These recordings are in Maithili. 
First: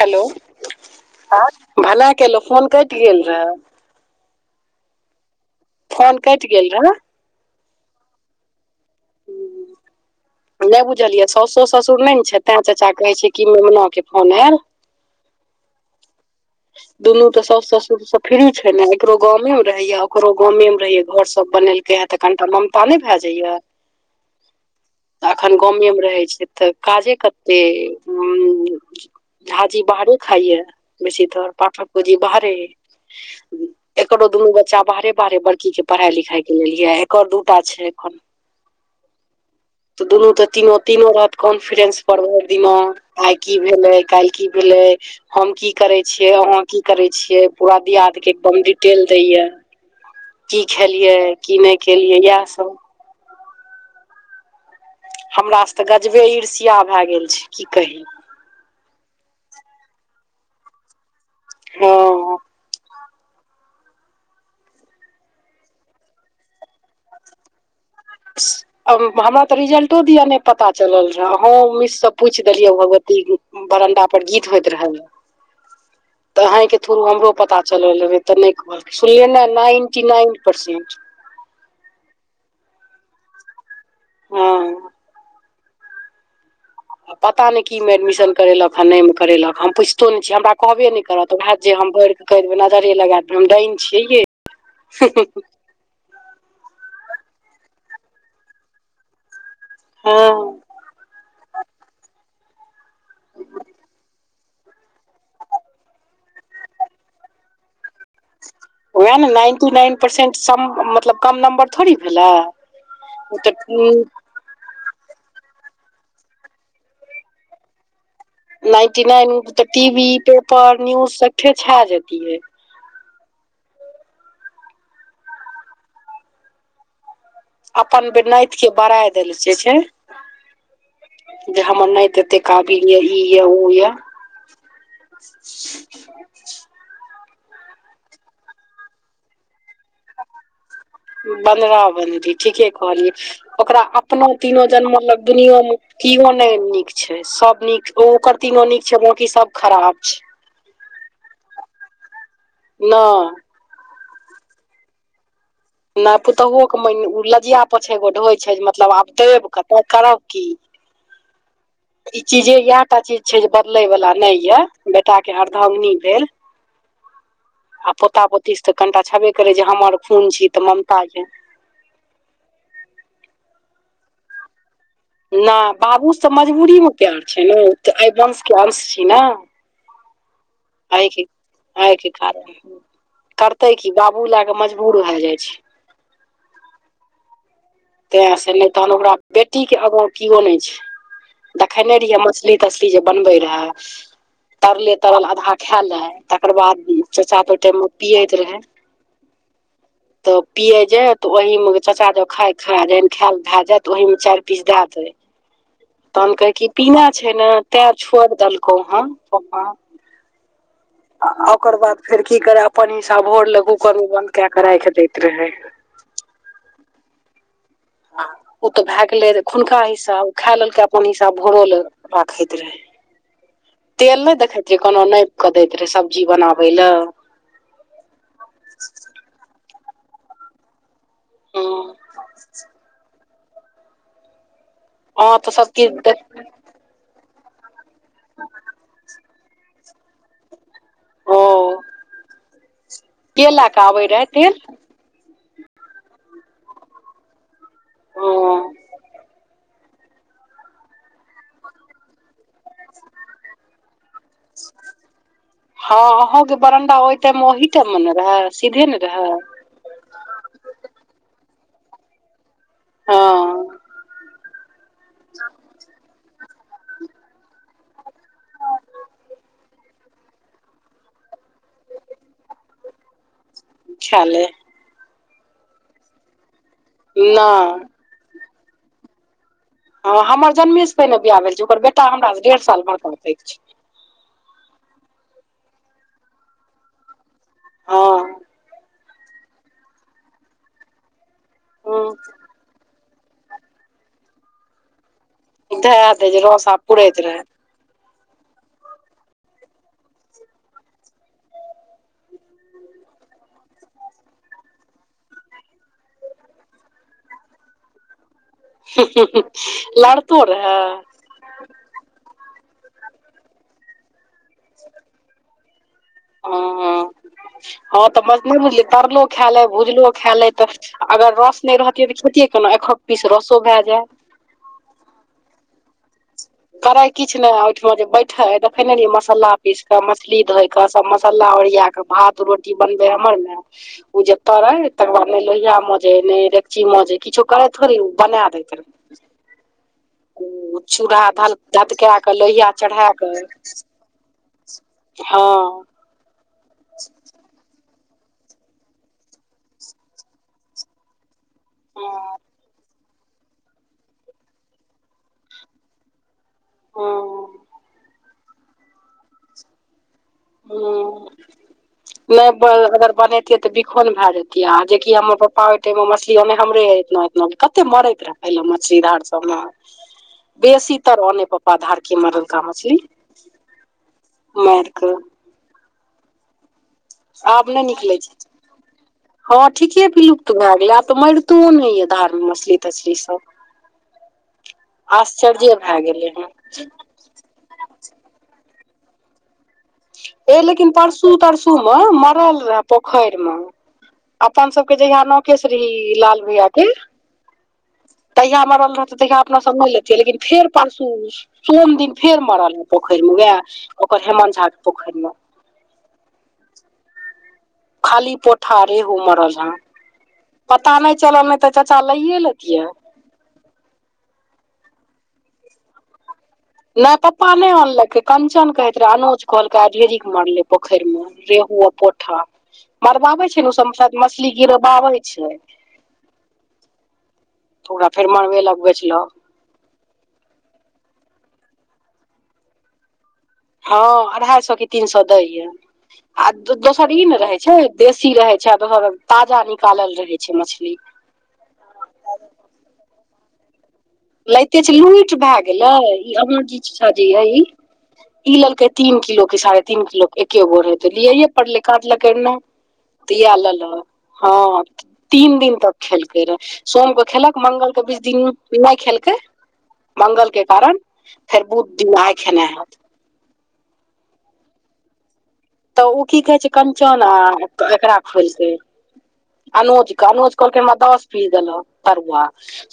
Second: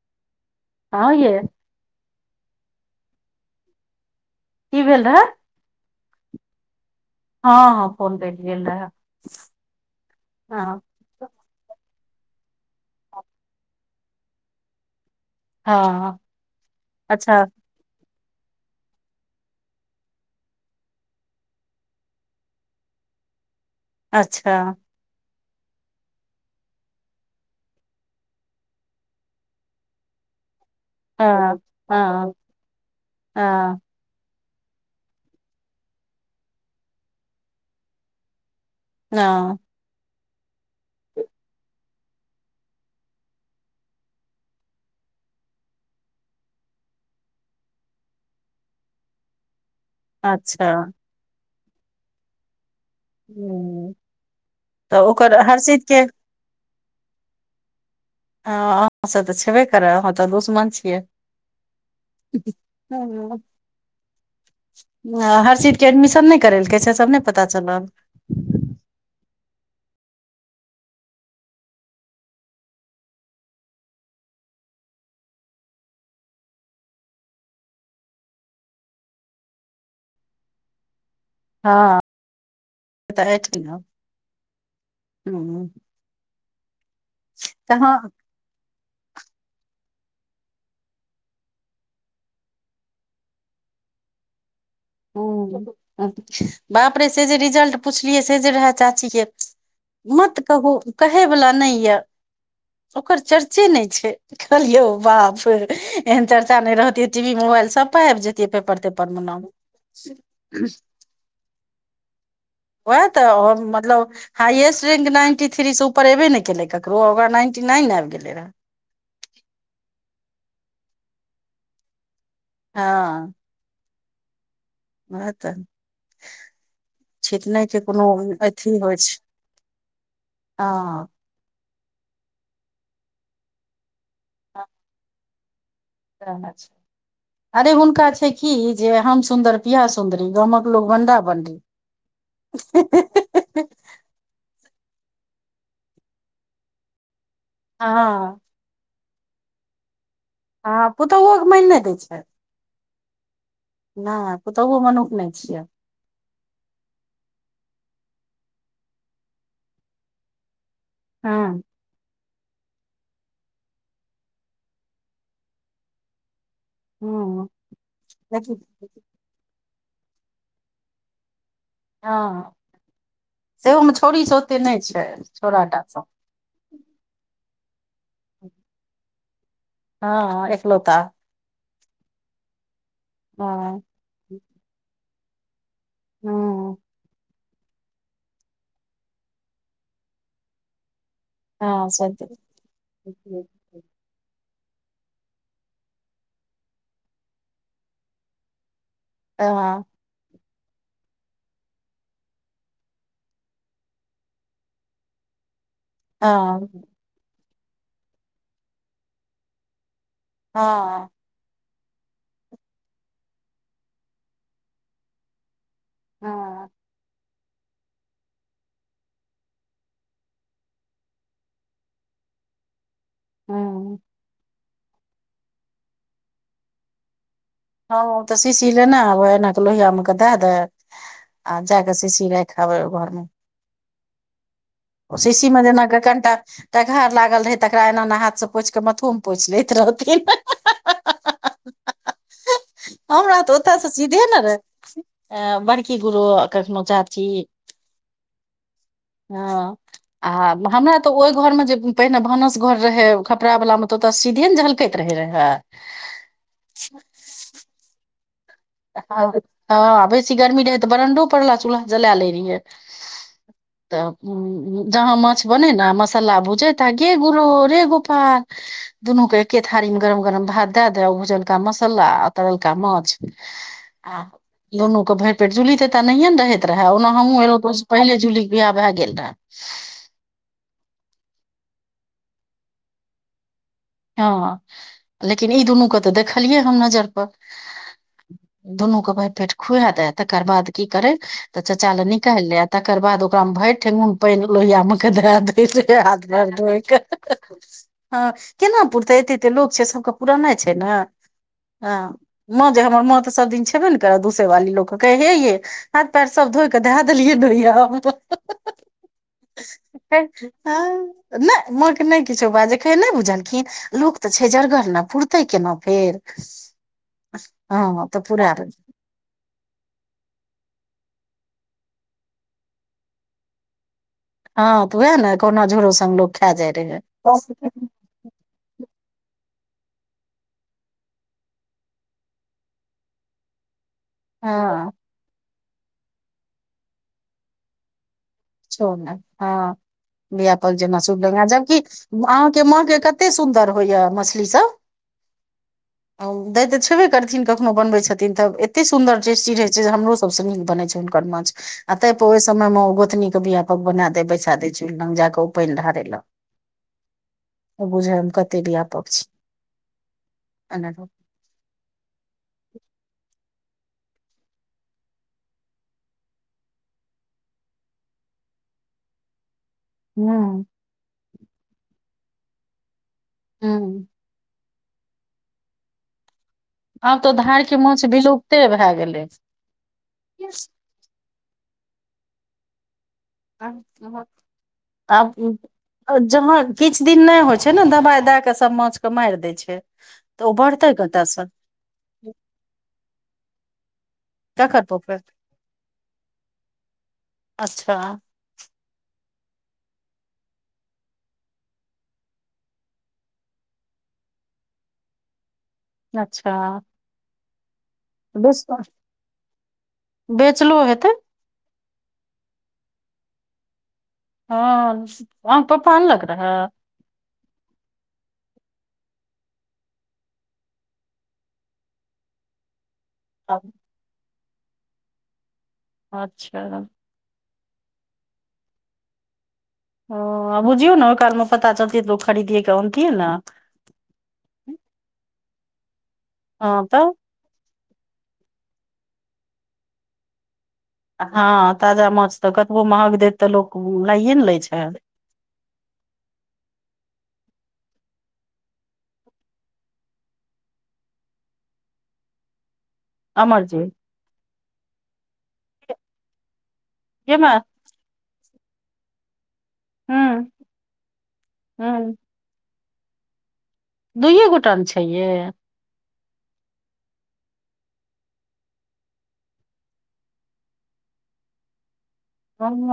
हेलो हँ यै [unintelligible] भला केलहुं फोन कटि गेल रेहाए। की भेल रहै फोन केट गेल रहै हाँ हाँ फोन केट गेल रहै नहि बुझलियै साउसो ससुर नहि ने छै तै चाचा कहैत छै कि मोमनाके फोन आयल। हाँ दुनू तऽ साँसु ससुर सँ फ़्री छै ने एकरो गामे मे रहया ओकरो गामे मे रहेया घर सब बनेलके ह तऽ कनटा ओमे पाने भए जाइयो अच्छा एखन गामे रहै छै तऽ काजे कतेक [inaudible] झाजी बाहरे खाइय बेसी तर हँ पाठको जी हँ बाहरे। हँ एकरो दुनू बच्चा बाहरे बाहरे बड़की के पढ़ाई लिखाई के लेल ये एकर दूटा छै हाँ। [inaudible] तऽ दुनू तऽ तीनो तीनो रहत कॉन्फिडेंस भैर दिना आइ की भेलै काल्हि की भेलै हम की करे छिय अहाँ की करे छियै पूरा दियाद के एकदम डिटेल दैय ये कि अच्छा खेलियै कि नहि खेलियै इएहा सब हूँ तऽ ओकर हमरा से हर्षित तऽ के गजबे ईर्षिया भए गेल छै की कही हाँ अहाँसे तऽ छेबे करै अहाँ तऽ दुश्मन छियै हँ हूं [inaudible] हर्षित के एडमिशन नहि करेलकै सब नहि पता चलल ब [inaudible] हमरा तऽ रिजल्टो दिया नहि पता चलल रह अहू मिस से पूछ देलियै भगवती बरनडा पर गीत होयइत रहत तऽ अहें के थ्रू हमरो पता चलल रहेे [unintelligible] ते नहि। सुनलिये ने नैन्टी नाइन परसेंट। हाँ [unintelligible] बता छी। हाँ हूं। [inaudible] पता नहि ने की मे एडमिशन। करेलक आ नहिमे करेलक हम पुछितो नहि छीयै हमरा कहबे नहि करत तऽ भाग जे हम बढ़ कऽ कहि देबै नजरे लगा देब। हम डायन छियै बाप रे से जे रिजल्ट पुछलियै से जे रहए चाचीे के मत हँ कहू कहैवला नहि यऽ ओकर चर्चे नहि छैय कहलियौ बाप रे एहन चर्चा नहि रहतै टी वी मोबाइल सब पर सब पर आबि जतिये पेपर तेपर वएह मे ने नाइन्टी नाइन परसेंट सब कम नम्बर थोड़ी भेलै वएह ऊ तऽ मतलब हाइएस्ट रैंज नाइन्टी थ्री से उपर एबे नहि केलै ककरो ओकरा नाइन्टी नाइन आब गेले रहै। नाइन्टी नाइन तऽ टी वी पेपर न्यूज सब पर छा जतिये हाँ उयहा तऽ छीटना के कोनो अपन नाति के अथी होइ बड़ाय छै देल जे छै हँ जे हमर नैत एते काबिल य इ यऽ ओ यऽ [inaudible] अरे हुनका छै की जे हम सुन्दर पियाह सुन्दरी गामक। लोग बंडा बंडी बनरा बनरी ठीके कहलियै ओकरा अ एनो तीनो जन्म लग दुनियो मे किओ नहि नीक छै सब। नीक हँ ओकर तीनो नीक छैय बाकी सब खराब छै हँ पुतौहु के मैन नहि दै छै न। न पुतहु मनुख नहि छियै नहि पुतोहुओ के म लजिया पोछे गो ढोइ छै जे मतलब आब देब कऽ तऽ करब की हँ। ई चीजे इएह टा चीज छै जे बदले वाला नहि ये बेटा के अर्धांगिनी भेल हँ आ पोता देखी पोती तऽ कनिटा छेबे करै जे हमर खून छी तऽ ममता यो हँ सेहोमे छोड़ी [unintelligible] नहि छै छौड़ा नहि टा सँ बाबू त मजबूरी मे प्यार छै ने तऽ ए वंश के अंश छी ने हँ एक लोग एहिके एहिके कारण करतै हँ की बाबू लए कऽ मजबूर भए जाइ छै हँ। तें से नहि तहन ओकरा बेटी के आगा किओ नहि छै हँ देखैयने से रहियै मछली तछली जे बनबै हँ रहय तरले तरल आधा खायए लैय तकर बाद चच्चा त ओहि टाइम मे पियैत रहै तऽ हँ [unintelligible] तऽ पिये जे तऽ ओह मे चाचा जो खाय खा [unintelligible] दे खायल भए जायत ओहि मे चारि पीस द देते तहन कहै की हँ पीना छै ने तैं छोड़ देलकौ हन पपा हँ आ ओकर बाद फेर की करे अपन हिसा भोर लै कुकर मे बन्द क क राखि दैत रहे। हँ। आ ओ तऽ भए गेलै खुनका हिसाब ओ खा लेलकै अपन हिसाब भोरो लऽ राखैत रहै तेल नहि देखैत रै कोनो नापि कऽ दैत रहे सब्जी सभ बनाबै लए हँ तऽ शीशी लेने आबै एना कऽ लोहिया मे क दए दे आ हँ जाक से शीशी रैख आबै घोर में अहाँ शीशी तऽ में जेनाक सभचीज देख कनिटा टघहर लागल रहै तकरा एना एना हाथ से पोछि क के मथुम। पूछनैत रहथि ह ह ह ओ ह हा हमरा के तऽ लए ओतऽ कऽ त आबै सीधे रहै ने तेल रहे अ बड़की गुरु कखनो चाची ओ हँ। आ हमरा तऽ ओहि घोर में जे पहिने भानस घोर रहे कपड़ वला मे तऽ ओतऽ सीधे ने झलकैत रहे रहे टा महिटा मने रह। हँ हँ बेसी गर्मी रहै तऽ बरण्डो पड़ला चूल्हा जला लैत रहियै। हँ तऽ उ जहाँ माछ बने न मसाला भुजेता गे गुरो रे गोपाल। दुनू के एके थारी मे गरम गरम भात दए द भुजलका मसाला आ तरलका माछ। आ ख्याले दुनू के भरि पेट जूली तेता न नहिये ने रहैत रहे ओना हमूँ एलौ त नहि पहिले जूली बियाह भए गेल रह हँ हमर जन्मे से पहिने बियाह भेल छै। ओकर बेटा हमरा से डेढ़ साल मे करतै हँ लेकिन ई दुनू के तऽ देखलियै। हम नजर पर हँ दुनूके भैर पेट खुआ लै तकर बाद की करे तऽ चाचा हँ ले निकाल ले आ तकर बाद ओकरा में भरि ठेंगुन पानि लोहिया मे के द दे धए हथ दै जे भर रस द आब एक पुरैत रहै हँ केना पुरतै एते एते लोक छै। सभ के पुराना छै। ने हँ। माँ जे हमर माँ तऽ सभ दिन छेबे ने करै दूसेवाली लोक के कहै हे ये हाथ पैर सभ धोइ कऽ धहा देलियै। लड़कों रहै हँ नहि माँके नहि किछो बाज नहि बुझलखिन। लोक तऽ छै। जरगर ने पुरतै केना फेर हाँ हँ हाँ तऽ पूरा मछली बुझल तरलो खाय ले भुजलो खाय ले तऽ अगर रस नहि रहतियै तऽ खेतीयै केना एक पीस रसो भ जाय हँ तऽ वएह ने कोना झोरो स लोक खा जाइ रहै करै किछु नहि ओहिठ में जे बैठ छै। देखेने रहिये मसालला पीस के मछ। ली धोई के सभी मसालला ओरिया क भात रोटी बनबे हमर ने [inaudible] उ जे तरे हँ तकर बाद ने लोहिया मंज हे ने रेकची मज हे किछो करे थोड़ी ओ बना दे। छै। हँ लपल ओ जेना सु चूल्हा ल धल जबकि धतका कऽ अहाँके लोहिया माँ के चढ़ा कते कऽ सुन्दर होइया। मछली सभ हँ आ दै तऽ छेबे करथिन कखनो बनबै छथिन। त एते सुंन्दर टेस्टी रहे छै। जे हमरो सभ से नीक बन छै। हुनकर माछ आ त ओहि समय मे गोतनी बियापक बना दे बैसा दे चू लग जााकऽ ओ पानि ढारे ल हँ त बुझ हम कते भी आब छी एना हूँ हँ नहि अगर बनेतिये तऽ बिखोन भए जतिय आ जेकि हमर पप्पा ओहि टाइम में मछली ओने हमरे एत। कते मरैत रहे पहिले मछली धार सभ में बेसी तर ओने पापा धारकेी मरलका मछली हँ उरक। आब तऽ धार के नहि माछ निकलै छै विलुप्ते भए गेलै हँ ठीके बिलुप्त भए गेलै आब तऽ मारितो ने या धार मे मछली तछली सब [inaudible] आब आश्चर्ये भए गेलै हँ जहाँ किछ दिन नय होइ छै न दवाइ दए कऽ सब माछके माइर दै छै तऽ ओ हे लेकिन बढ़तै परसू कतयसँ तरसू मे मरल रहय पोखरि मे अपन ककर सभके पोखरि जहिया नौ केश रहै लाल भैया के अच्छा तहिया मरल रहतै तहिया अपना सब नय लेतियै लेकिन फेर परसू सोम दिन फेर मरल हे पोखेर मे उएह ओकर हेमत झा के पोखेर म अच्छा खाली बेच पोठारी एगो मरल ह बेचलो पता हेतै नय चलल नय तऽ चाचा लैए लेतियै हँ अहाँ क पप्पा आनलक रहै नय पप्पा नय अनलकै कंचन कहैत रहे अनोज कहलकै ढेरिक मरले पोखरि मे रेहू आ पोठा मरबाबै छै ने ओ सभ मतलब मछली गिरबाबै छै अच्छा [unintelligible] तऽ ओकरा फेर मनबेलक बेचलक ओ बुझियौ ने ओइ काल मे पता चलतै तऽ लोक खरीदए के अनतै न हँ अढ़ाई सए की तीन सए दै य आ हँ तऽ दोसर ई ने रहै छै देसी रहे छै आ दोसर ताजा निकालल रहे छै मछली हँ ताजा माछ तऽ कतबो महग देत तऽ लोक लाइए ने लै छै [unintelligible] [unintelligible] ई लेलकै तीन किलो के साढ़े तीन किलो के एके गो रहे ते लिये पड़ले काटलके यर नै [inaudible] तऽ यैह जी लल हक हाँ तीन दिन तक खेलकै रहे सोम के गे माय खेलक मंगल के बीच दिन नय खेलकै हूँ मंगल के कारण फेर बुध हूँ दिन आइ खेने हैत दुइए गोटा ने छै यै तऽ ओ की कहे छै कंचन आ एकरा खुएलकैय अनज के अनज कहलक हमरा दस पीस देलक तरुआ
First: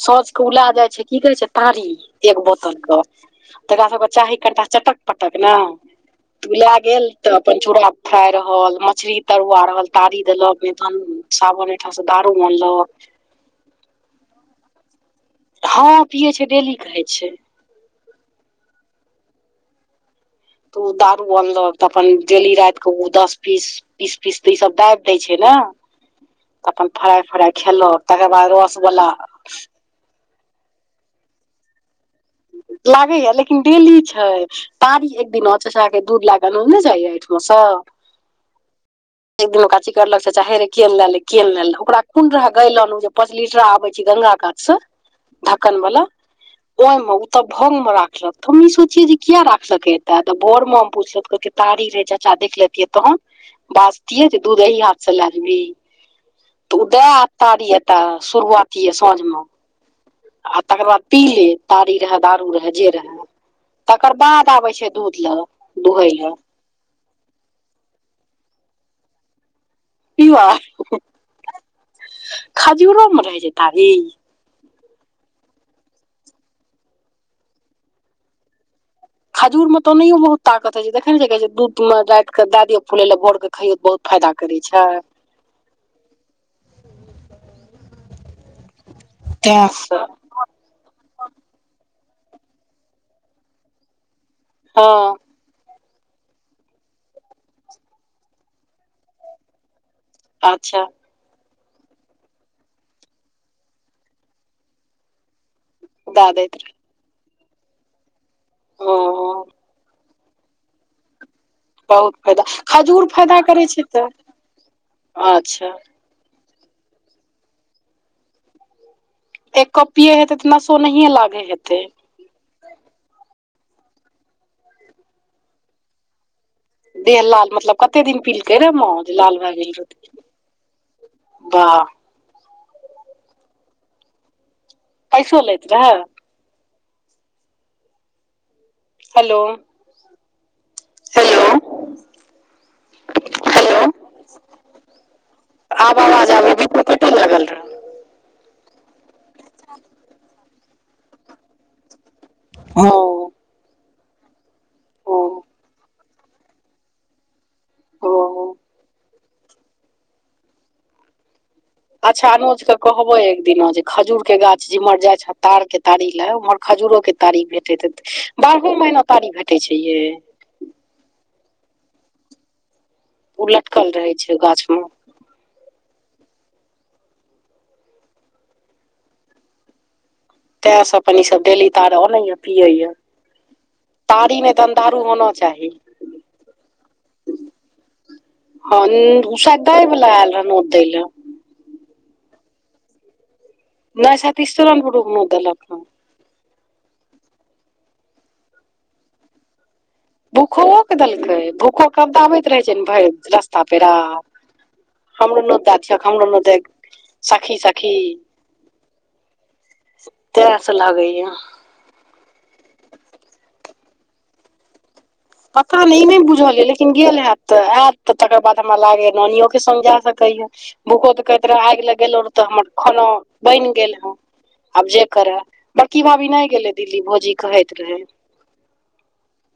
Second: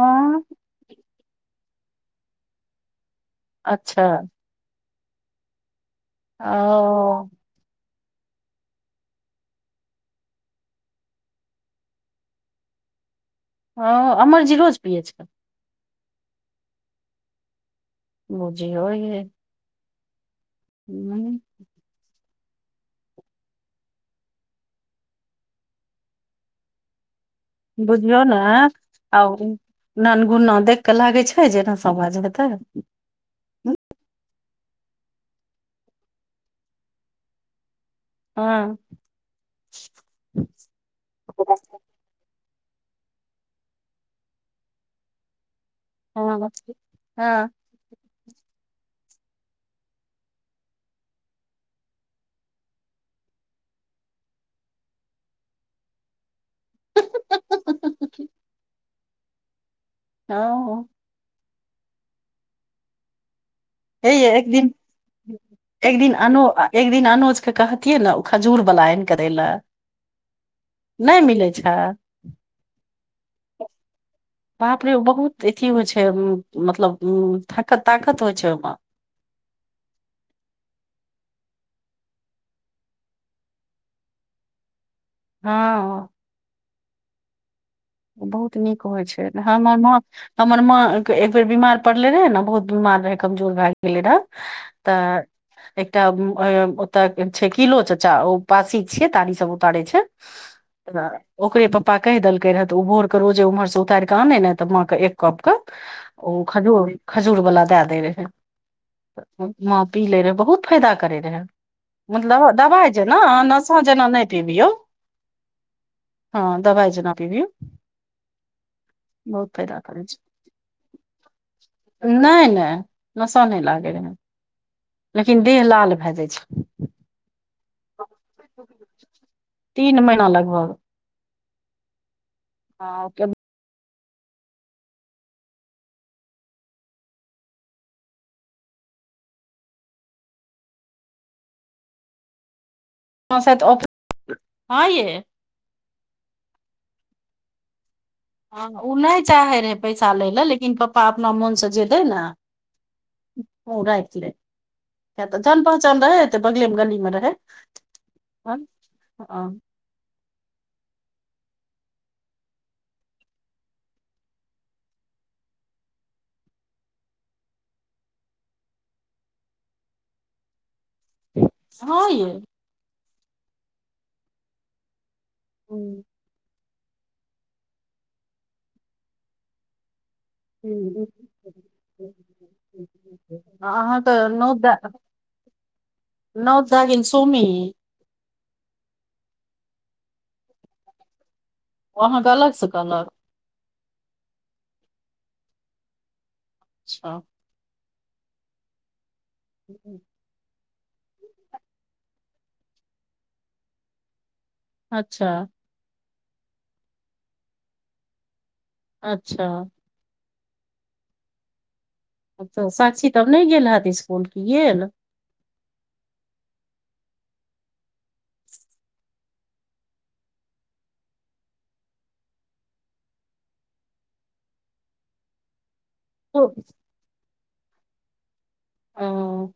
सौझ के उला जाय छै की कहै छै तारी एक बोतल के तरा अच्छा सबके चाही कनिटा चटक पटक न ओ उ ला गेल तऽ अपन चूड़ा फ्राइ रहल मछली तरुआ रहल तारी देलक नइतन साबन ओइठाम से दारू अनलक हँ अमर जी रोज पीयै छै हँ पियै छै डेली कहै छै बुझियौ यै तऽ उ दारू हूँ अनलक तऽ अपन डेली राइत कऽ ओ दस पीस पीस पीस तऽ ई सब दाइब दै छै न तऽ अपन फराइ फराइ खेलक तकर बाद रसवला ननगुना देख कऽ लागै छै जे नसाबाज हेतै [unintelligible] लेकिन डेली छै तारी एक दिन चचाकेे दूध लागल नय जायए एहिठुमासँ हँ [unintelligible] एक दिन ओकरा चीकरलक चचा हे रे की अनले हे की अनले हे ले ओकरा कोन रहे गायलन जे पांच लीटरा आबे छै गंगा कात से ढाकन वाला हँ ओहिमे ओ तऽ हँ भंग मे राखलक तऽ हम ई सोचियै जे किया राखलकै एतऽ तऽ भोर मे हम पूछलियै तो कहे तारी रहे चाचा देख लेतिय तऽ तहन बाजतियै जे दूध एही हाथसँ। लए लेबही तऽ उदय तारी येऽ तऽ शुरुआती येऽ साँझ मे आ तकर हँ। बाद पी ले तारी रहै दारू रहे जे रहै हे तकर यै बाद एक आबै दिन छै। दूध ले एक दुहै दिन ले अनो एक दिन अनुज के कहथिन। ने ओ खजूर बला आनि के दै ले पिबा नहि मिलै छै। खजूरो मे रहै छै। तारी बाप रे बहुत अथी होइ छै। मतलब उ ताकत ताकत होइ छै। ओहि में खजूर मे तऽ ओनहियो बहुत ताकत होय छै। देखै नै छियै जे कहै छै। जे दूध मे राति के दए दियौ फुले ले भोर के खाइयो तो बहुत फायदा करै छै। हँ। बहुत नीक होइ छै हमर माँ हमर माँ एक बेर बीमार पड़ले रहै ने बहुत बीमार रहै कमजोर भए गेल रहै ने हँ तऽ एकटा ओतऽ छै। किलो चाचा ओ पासी छियै तारी सभ तारै छै। अच्छा ओकरे पप्पा कहि देलकै रह तऽ ओ भोर कऽ रोजे उम्हर से उतारिक कऽ आने ने तऽ माँ क एक कप क दए ओ दैत रहै खजूर खजूर वला दए देय हँ रहै पी ले रहै बहुत फायदा करै रहै। बहुत फायदा मतलब दबाइ खजूर जेना फायदा अओ करै नशा छै जेना तऽ नहि पिबियौ अच्छा हँ दवाइ जेना पिबियौ। एक फायदा कप करै पीयै हेतै तऽ नसो नहिये। लागै हेतै नै नै नशा नहि लागै रहै। लेकिन देह लाल भए जाइ छै। देह लाल मतलब कते दिन पीलकै रे मा जे लाल भए गेल रहै तीन महीना लगभग बाह हँ। पैसोल अत रह। हेलो हेलो हॅं शायद हेलो आओत हँ यै आब आवाज आबैय काटऽ लागल रहे हँ ओ नै चाहैत रहै पैसा लै लए लेकिन पप्पा अपना मोनसँ जे दै ने हँ ओ र रहै हँ तऽ जान पहचान रहैत बगले मे गनी मे रहै ओ आ ह अच्छा अनुजके कहबै एक दिना जे खजूर के गाछ जेम्हर जाइ छ। तार के तारी लए उम्हर खजूरो तारीख भेटे त बारहो महीना तारीख भेटैत छै। ये हँ य ओ लटकल रहे छै गाछ। मे ह तैं सभी अप्पन ई सभ डेली तार ओनए पियैएा अहाँ त न होना चाही नौ दागिन सुमी हँन उषा दय वला आयल रहै नोद दै लए ओ अहाँके अलग स कहलक नै सेत तीस्तरन पुुर म त लक्न [unintelligible] अच्छा हूँ भूखो के देलकै भूखो कबदा आबैत रहै छै ने भरि रस्ता पेरा अच्छा हमरो नद छिय हमरो नद सखी सखी अच्छा तैंस लागैया। तऽ साक्षी तब नै गेल हत इसकुल की गेल। पता नै ई नै बुझल यै लेकिन गेल हएत तऽ आयत त तकर बाद हमरा लागैय नानियो के संग जा सकैया भूखो त कहैत रहे आगि लग गेलो रहए तऽ हमर खाना बनि गेल हँ आब जे करए बड़की भाभी नै ओ गेलै दिल्ली भौजी कहैत रहै। ओ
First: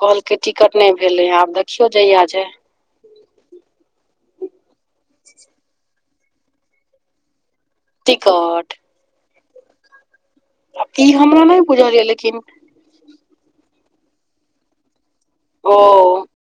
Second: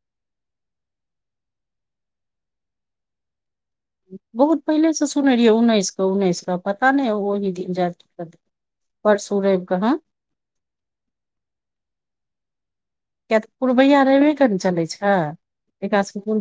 कहलकै टिकट नै भेलै हँ आब देखियौ जहिय जेय। बहुत पहिले स सुनने रहियै उन्नैस क उन्नैस क पता नै ओहि दिन जा। टिकट परसूरैव क हाँ ई हमरा नै बुझल यै लेकिन किया तऽ पूर्वैया रैबे के ने चलै छै एकरा स ओ कुन